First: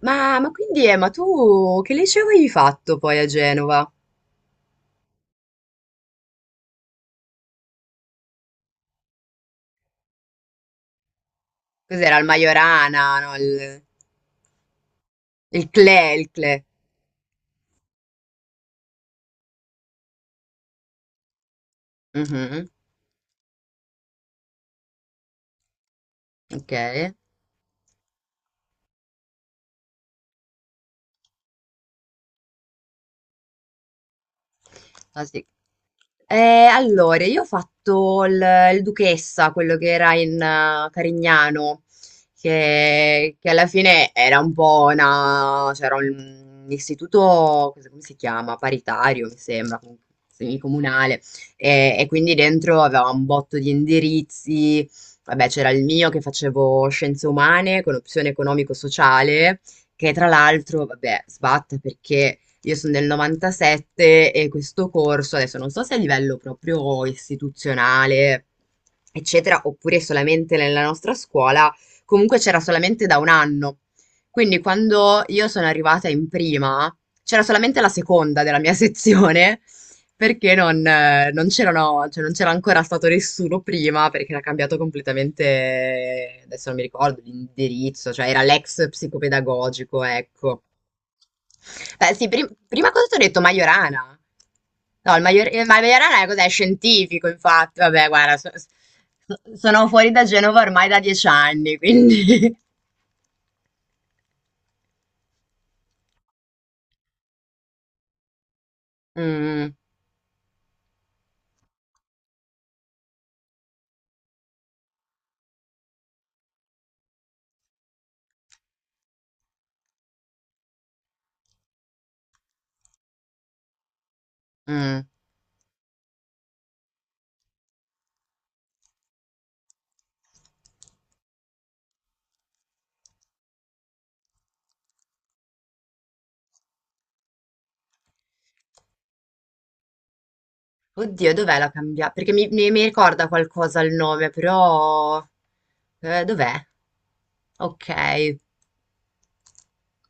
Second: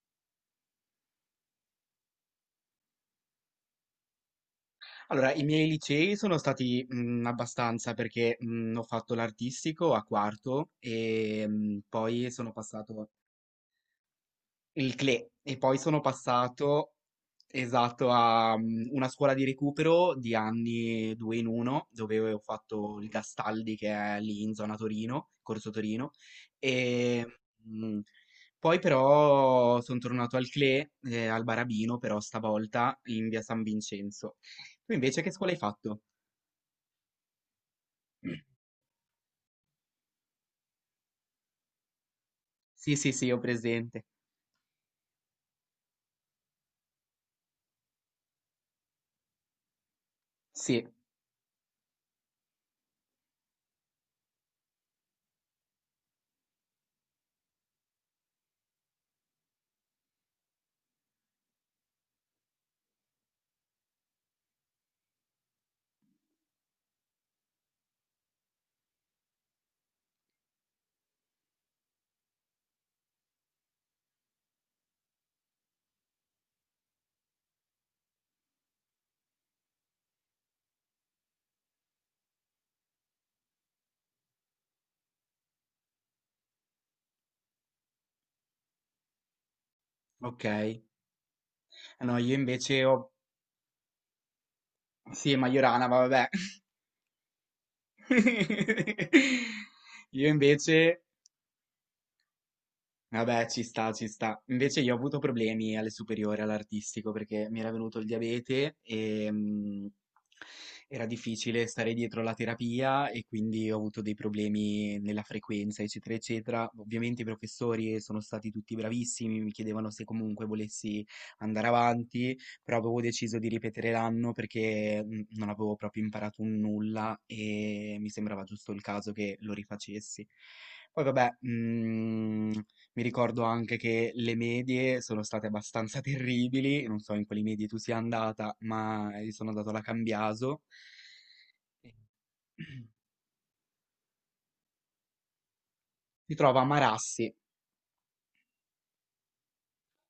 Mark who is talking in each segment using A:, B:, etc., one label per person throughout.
A: Ma quindi, ma tu che liceo avevi fatto poi a Genova?
B: Allora, i miei licei sono stati abbastanza perché ho fatto l'artistico a quarto e
A: Cos'era il
B: poi sono passato
A: Majorana, no?
B: il CLE e
A: Il
B: poi sono
A: CLE, il CLE.
B: passato esatto a una scuola di recupero di anni due in uno dove ho
A: Mhm.
B: fatto il Gastaldi che è lì in zona Torino, Corso Torino
A: Ok.
B: e mh, poi però sono tornato al CLE, al Barabino però stavolta in via San Vincenzo. Tu invece
A: Ah,
B: che
A: sì.
B: scuola hai fatto?
A: Allora, io ho fatto il Duchessa, quello che era in Carignano,
B: Sì, sì, sì,
A: che,
B: ho
A: che alla
B: presente.
A: fine era un po' una, c'era un istituto, come si chiama? Paritario, mi sembra, comunque,
B: Sì,
A: semicomunale, e quindi dentro aveva un botto di indirizzi. Vabbè, c'era il mio che facevo scienze umane con opzione economico-sociale, che tra l'altro, vabbè, sbatte perché io sono del 97 e questo corso, adesso non so se a livello proprio istituzionale, eccetera, oppure solamente nella nostra scuola, comunque c'era solamente da un anno. Quindi quando io sono arrivata in prima, c'era solamente la seconda della mia sezione, perché non c'erano, cioè non c'era ancora stato nessuno prima, perché era cambiato completamente, adesso non mi ricordo l'indirizzo, cioè era l'ex psicopedagogico, ecco.
B: okay.
A: Beh,
B: No,
A: sì,
B: io invece
A: prima cosa
B: ho
A: ti ho detto Majorana. No, il,
B: sì,
A: Il
B: Majorana, ma
A: Majorana è
B: vabbè.
A: cos'è? Scientifico, infatti. Vabbè, guarda, sono fuori da
B: Io
A: Genova ormai da
B: invece
A: 10 anni, quindi...
B: Vabbè, ci sta, ci sta. Invece io ho avuto problemi alle superiori, all'artistico, perché mi era venuto il diabete e
A: Mm,
B: era difficile stare dietro la terapia e quindi ho avuto dei problemi nella frequenza, eccetera, eccetera. Ovviamente i professori sono stati tutti bravissimi, mi chiedevano se comunque volessi andare avanti, però avevo deciso di ripetere l'anno
A: mm.
B: perché non avevo proprio imparato un nulla e mi sembrava giusto il caso che lo rifacessi. Poi vabbè, mi ricordo anche che le medie sono state abbastanza terribili, non so in quali medie tu sia andata, ma io sono andato alla Cambiaso.
A: Oddio, dov'è la cambia? Perché mi ricorda qualcosa il nome, però...
B: Si trova a
A: dov'è?
B: Marassi.
A: Ok.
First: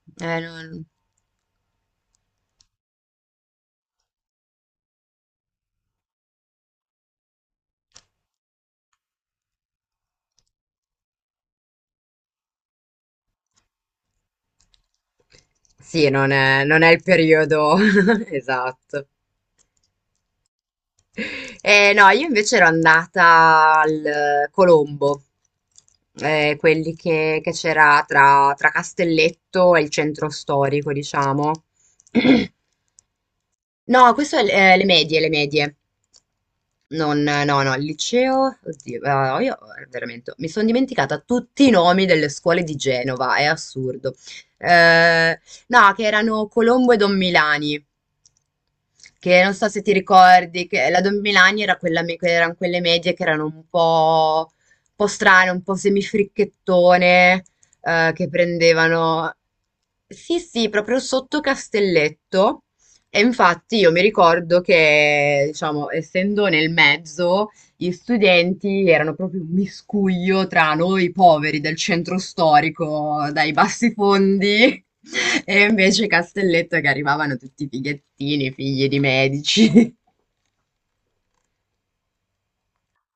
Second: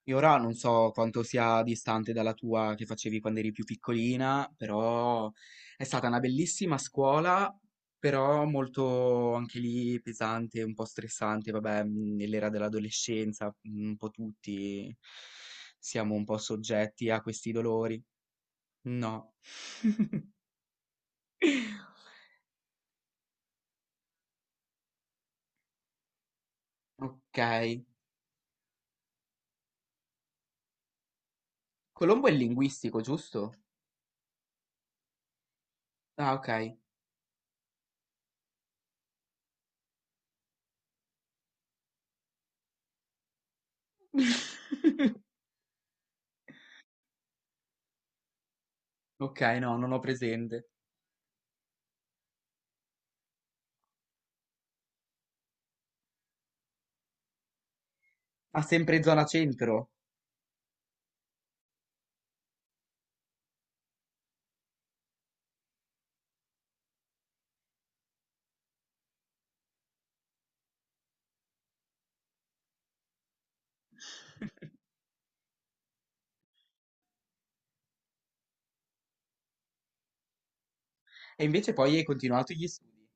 B: Io ora non
A: non-
B: so quanto sia distante dalla tua che facevi quando eri più piccolina, però è stata una bellissima scuola, però molto anche lì pesante, un po' stressante, vabbè, nell'era dell'adolescenza, un po' tutti
A: Sì,
B: siamo un
A: non
B: po'
A: è, non è il
B: soggetti a questi
A: periodo
B: dolori.
A: esatto.
B: No.
A: No, io invece ero andata al Colombo, quelli che
B: Okay.
A: c'era tra, tra Castelletto e il centro storico, diciamo.
B: Colombo è linguistico, giusto?
A: No, questo è l le medie, le medie.
B: Ah, okay.
A: Non no, no, il liceo, oddio, ah, io veramente mi sono dimenticata tutti i nomi delle scuole di Genova, è assurdo. Eh, no, che erano Colombo e Don Milani, che non
B: Okay,
A: so
B: no,
A: se ti
B: non ho
A: ricordi,
B: presente.
A: che la Don Milani era quella, erano quelle medie che erano un po' strane, un po' semifricchettone, che
B: Ah, sempre zona
A: prendevano...
B: centro?
A: Sì, sì, proprio sotto Castelletto. E infatti io mi ricordo che, diciamo, essendo nel mezzo, gli studenti erano proprio un miscuglio tra noi poveri del centro storico, dai bassi fondi, e invece Castelletto che arrivavano tutti fighettini, figli di medici.
B: E invece poi hai continuato gli studi?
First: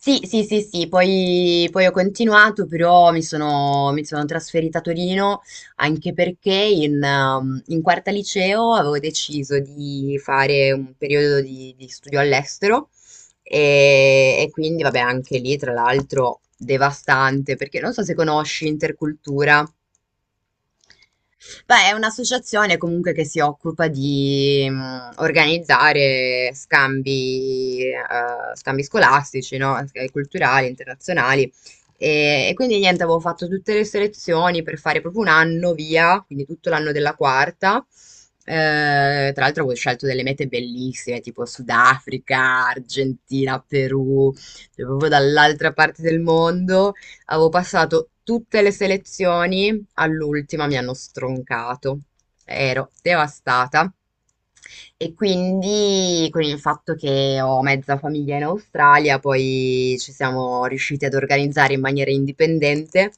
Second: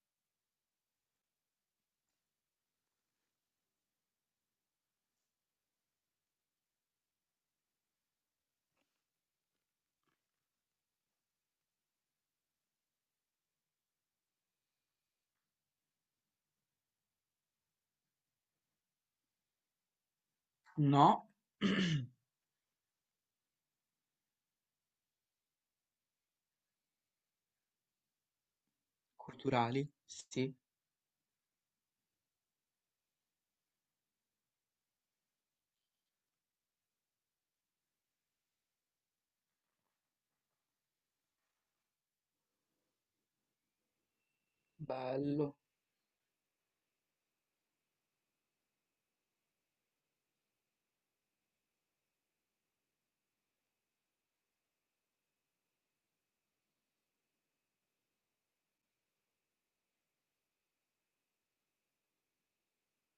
A: Sì, sì, sì, sì, poi, poi ho continuato, però mi sono trasferita a Torino anche perché in, in quarta liceo avevo deciso di fare un periodo di studio all'estero e quindi, vabbè, anche lì, tra l'altro, devastante, perché non so se conosci Intercultura.
B: No.
A: Beh, è un'associazione comunque che si occupa di organizzare scambi, scambi scolastici, no?
B: Culturali?
A: E
B: Sì.
A: culturali, internazionali. E quindi niente, avevo fatto tutte le selezioni per fare proprio un anno via, quindi tutto l'anno della quarta. Tra l'altro avevo scelto delle mete bellissime, tipo Sudafrica, Argentina, Perù, cioè proprio
B: Bello.
A: dall'altra parte del mondo. Avevo passato tutte le selezioni, all'ultima mi hanno stroncato. Ero devastata. E quindi con il fatto che ho mezza famiglia in Australia, poi ci siamo riusciti ad organizzare in maniera indipendente,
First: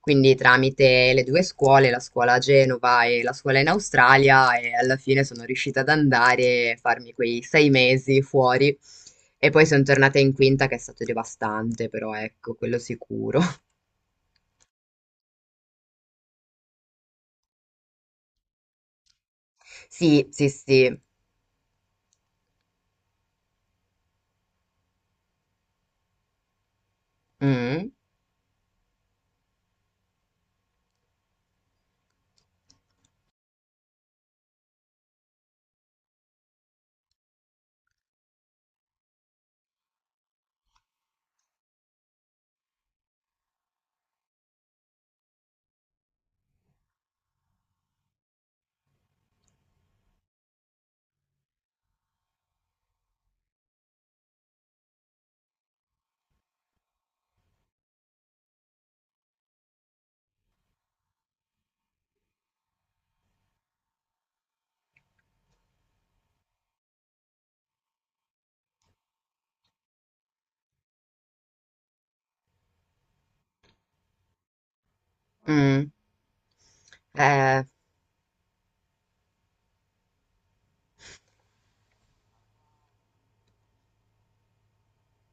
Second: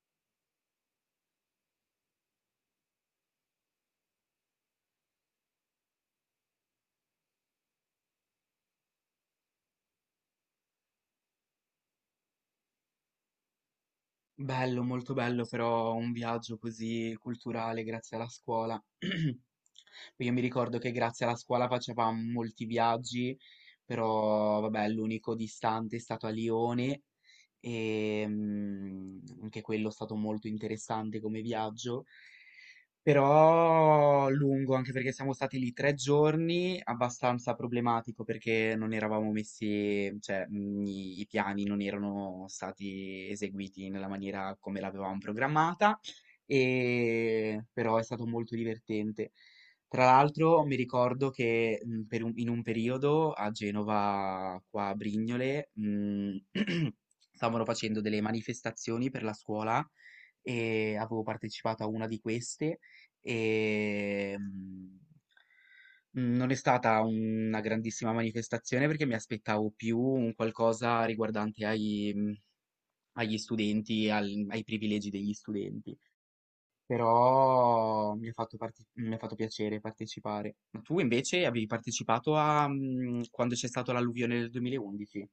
A: quindi tramite le due scuole, la scuola a Genova e la scuola in Australia, e alla fine sono riuscita ad andare e farmi quei 6 mesi fuori. E poi sono tornata in quinta, che è stato devastante, però ecco, quello sicuro.
B: Bello, molto bello però un viaggio così culturale grazie alla scuola.
A: Sì,
B: Io mi
A: sì,
B: ricordo che
A: sì.
B: grazie alla scuola facevamo molti viaggi, però vabbè, l'unico distante è stato a Lione
A: Mm.
B: e anche quello è stato molto interessante come viaggio. Però lungo, anche perché siamo stati lì 3 giorni, abbastanza problematico perché non eravamo messi, cioè i piani non erano stati eseguiti nella maniera come l'avevamo programmata, e, però è stato molto divertente. Tra l'altro mi ricordo che in un periodo a Genova, qua a Brignole, stavano facendo delle manifestazioni per la scuola e avevo partecipato a una di queste e non è stata una grandissima manifestazione perché mi aspettavo più un qualcosa riguardante agli studenti, ai privilegi degli
A: Mm,
B: studenti,
A: eh,
B: però mi ha fatto piacere partecipare. Ma tu invece avevi partecipato quando c'è stata l'alluvione del 2011?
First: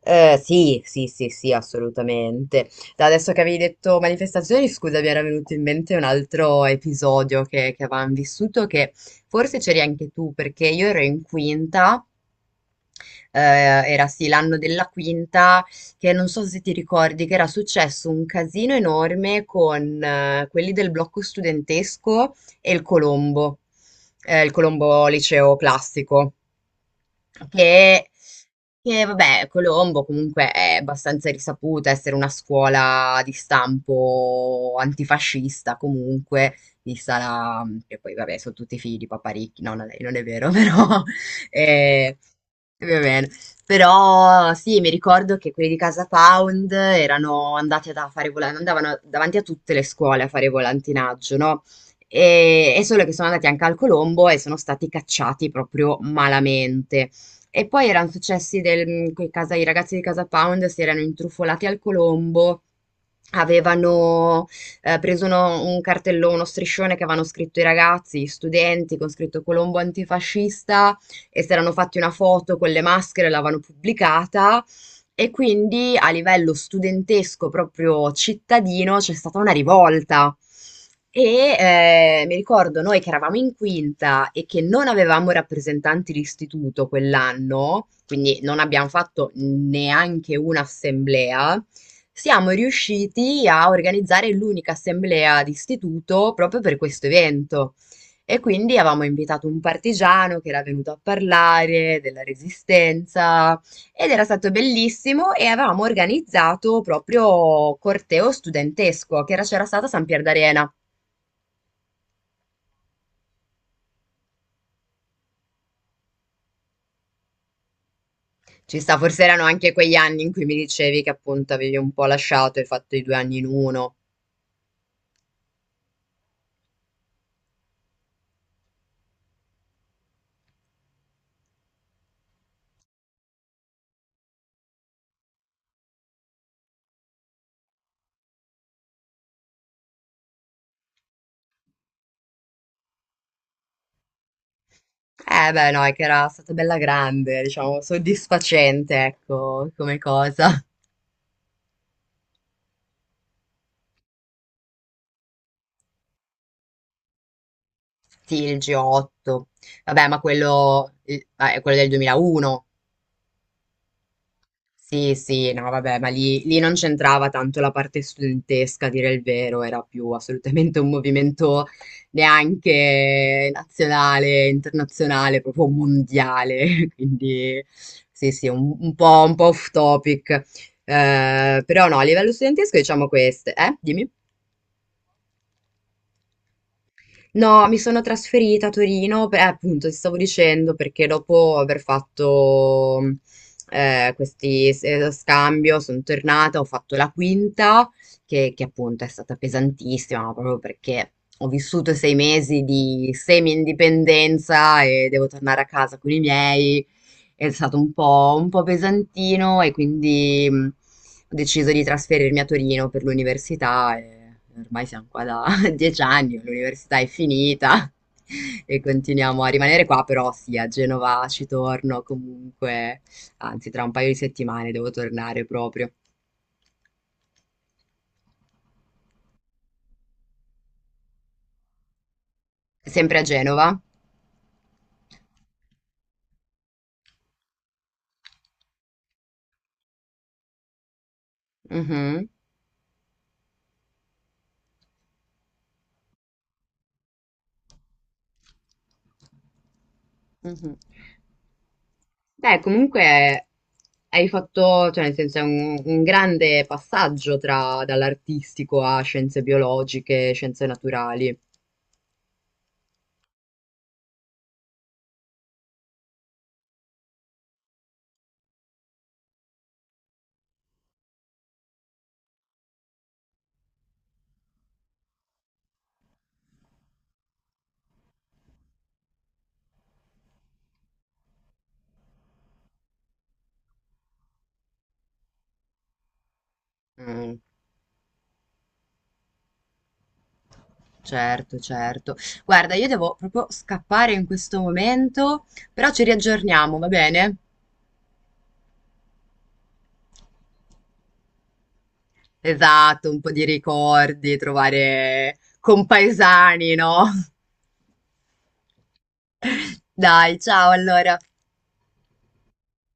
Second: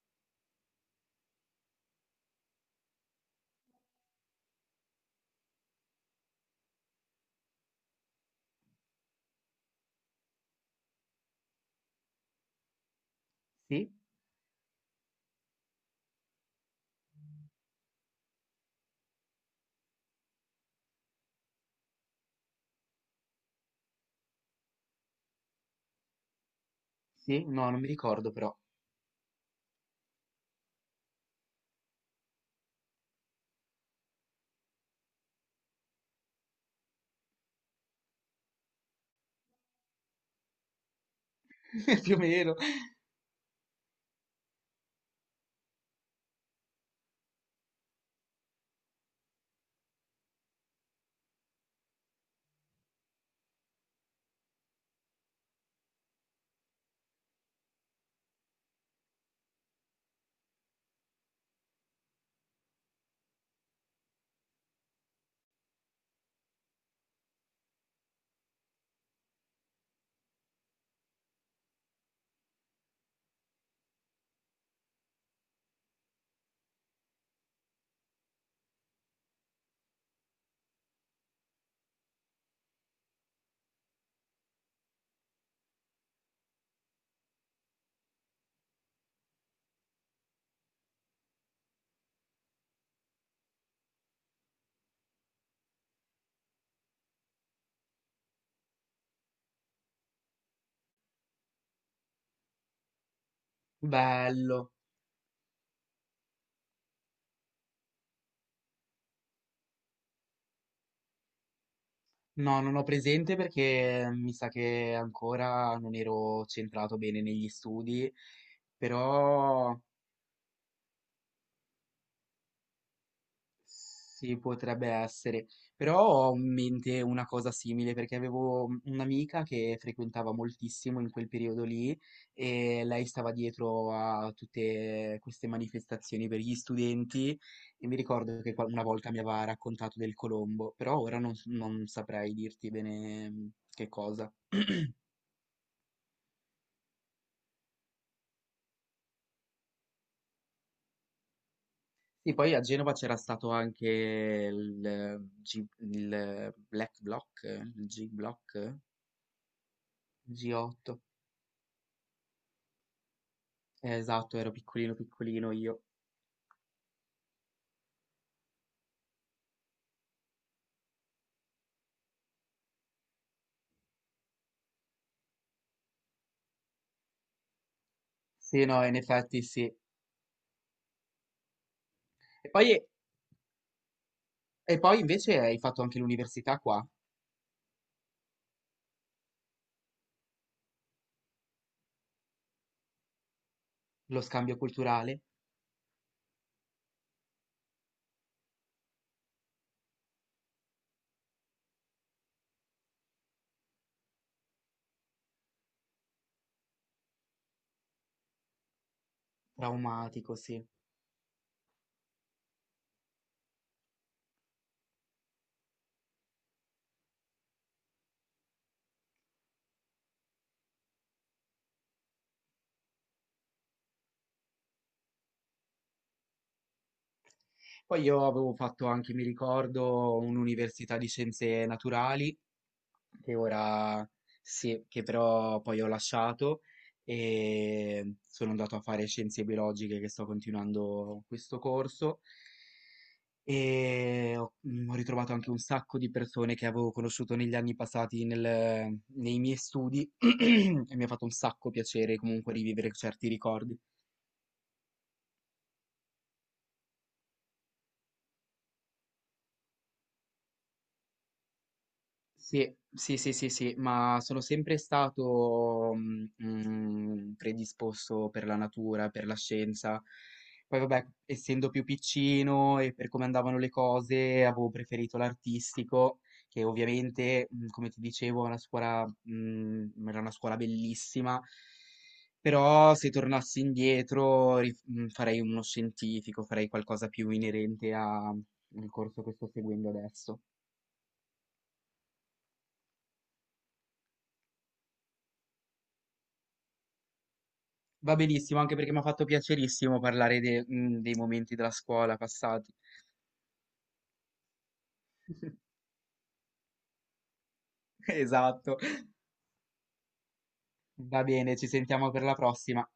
A: sì, sì, sì, sì, assolutamente. Da adesso che avevi detto manifestazioni, scusa, mi era venuto in mente un altro episodio che avevamo vissuto, che forse c'eri anche tu, perché io ero in quinta,
B: Sì?
A: era sì l'anno della quinta, che non so se ti ricordi che era successo un casino enorme con quelli del blocco studentesco e il Colombo liceo classico.
B: Sì? No, non mi
A: che,
B: ricordo però.
A: vabbè, Colombo comunque è abbastanza risaputa essere una scuola di stampo antifascista comunque, vista la... che poi vabbè sono tutti figli di Paparicchi, no, no, lei non è vero, però...
B: Più
A: eh,
B: o meno.
A: va bene. Però sì, mi ricordo che quelli di Casa Pound erano andati a fare andavano davanti a tutte le scuole a fare volantinaggio, no? E solo che sono andati anche al Colombo e sono stati cacciati proprio malamente. E poi erano successi del, mm, quei casa, i ragazzi di Casa Pound si erano intrufolati al Colombo, avevano preso un cartellone, uno striscione che avevano scritto i ragazzi, gli studenti, con scritto Colombo antifascista, e si erano fatti una foto con le maschere, l'avevano pubblicata e quindi a livello studentesco, proprio cittadino, c'è stata una rivolta. E mi ricordo noi che eravamo in quinta e che non avevamo rappresentanti di istituto quell'anno, quindi non abbiamo fatto neanche un'assemblea, siamo riusciti a organizzare l'unica assemblea di istituto proprio per questo evento. E quindi avevamo invitato un partigiano che era venuto a parlare della resistenza, ed era stato
B: Bello.
A: bellissimo e avevamo organizzato proprio corteo studentesco c'era stato a San Pier d'Arena.
B: No, non ho presente perché mi sa che ancora non ero centrato bene negli studi,
A: Ci sta, forse erano anche
B: però
A: quegli anni in cui mi dicevi che appunto avevi un po' lasciato e fatto i due anni in uno.
B: sì, potrebbe essere. Però ho in mente una cosa simile perché avevo un'amica che frequentava moltissimo in quel periodo lì e lei stava dietro a tutte queste manifestazioni per gli studenti e mi ricordo che una volta mi aveva raccontato del Colombo, però ora non saprei dirti bene che cosa.
A: Eh beh, no, è che era stata bella grande, diciamo, soddisfacente, ecco, come cosa.
B: Sì, poi a Genova c'era stato anche il Black Block, il
A: Sì, il
B: G-Block,
A: G8. Vabbè, ma quello,
B: G8.
A: ah, è quello del 2001.
B: Esatto, ero piccolino,
A: Sì,
B: piccolino
A: sì, no,
B: io.
A: vabbè, ma lì, lì non c'entrava tanto la parte studentesca, a dire il vero, era più assolutamente un movimento neanche nazionale, internazionale, proprio mondiale, quindi sì, sì,
B: Sì, no, in
A: un
B: effetti
A: po'
B: sì.
A: off topic. Però no, a livello studentesco
B: Poi,
A: diciamo queste, eh? Dimmi.
B: e poi invece hai fatto anche l'università qua,
A: No, mi sono trasferita a Torino, appunto, ti stavo dicendo, perché dopo aver fatto
B: lo scambio
A: questi
B: culturale,
A: scambio sono tornata, ho fatto la quinta, che appunto è stata pesantissima, ma proprio perché ho vissuto 6 mesi di semi-indipendenza e devo tornare a casa con i miei. È stato un po' pesantino e
B: traumatico,
A: quindi
B: sì.
A: ho deciso di trasferirmi a Torino per l'università e ormai siamo qua da 10 anni, l'università è finita e continuiamo a rimanere qua, però sì, a Genova ci torno comunque, anzi tra un paio di settimane devo tornare proprio.
B: Poi io avevo fatto anche, mi ricordo, un'università di scienze naturali
A: Sempre a
B: che
A: Genova?
B: ora sì, che però poi ho lasciato e sono andato a fare scienze biologiche che sto continuando questo corso
A: Mhm,
B: e ho ritrovato anche un sacco di persone che avevo conosciuto negli anni passati nei miei studi
A: mhm.
B: e mi ha fatto un sacco piacere comunque
A: Beh,
B: rivivere certi
A: comunque
B: ricordi.
A: hai fatto, cioè nel senso è un grande passaggio tra dall'artistico a scienze biologiche, scienze naturali.
B: Sì, sì, sì, sì, sì, ma sono sempre stato predisposto per la natura, per la scienza. Poi vabbè, essendo più piccino e per come andavano le cose, avevo preferito l'artistico, che ovviamente, come ti dicevo, è una scuola, era una scuola bellissima, però se tornassi indietro farei uno scientifico, farei qualcosa più
A: Mm.
B: inerente al corso che sto seguendo adesso.
A: Certo, certo. Guarda, io devo proprio scappare in questo momento, però ci riaggiorniamo, va bene?
B: Va benissimo, anche perché mi ha fatto piacerissimo parlare dei momenti della scuola passati.
A: Esatto, un po' di ricordi, trovare compaesani, no?
B: Esatto.
A: Dai, ciao allora.
B: Va bene, ci sentiamo per la prossima.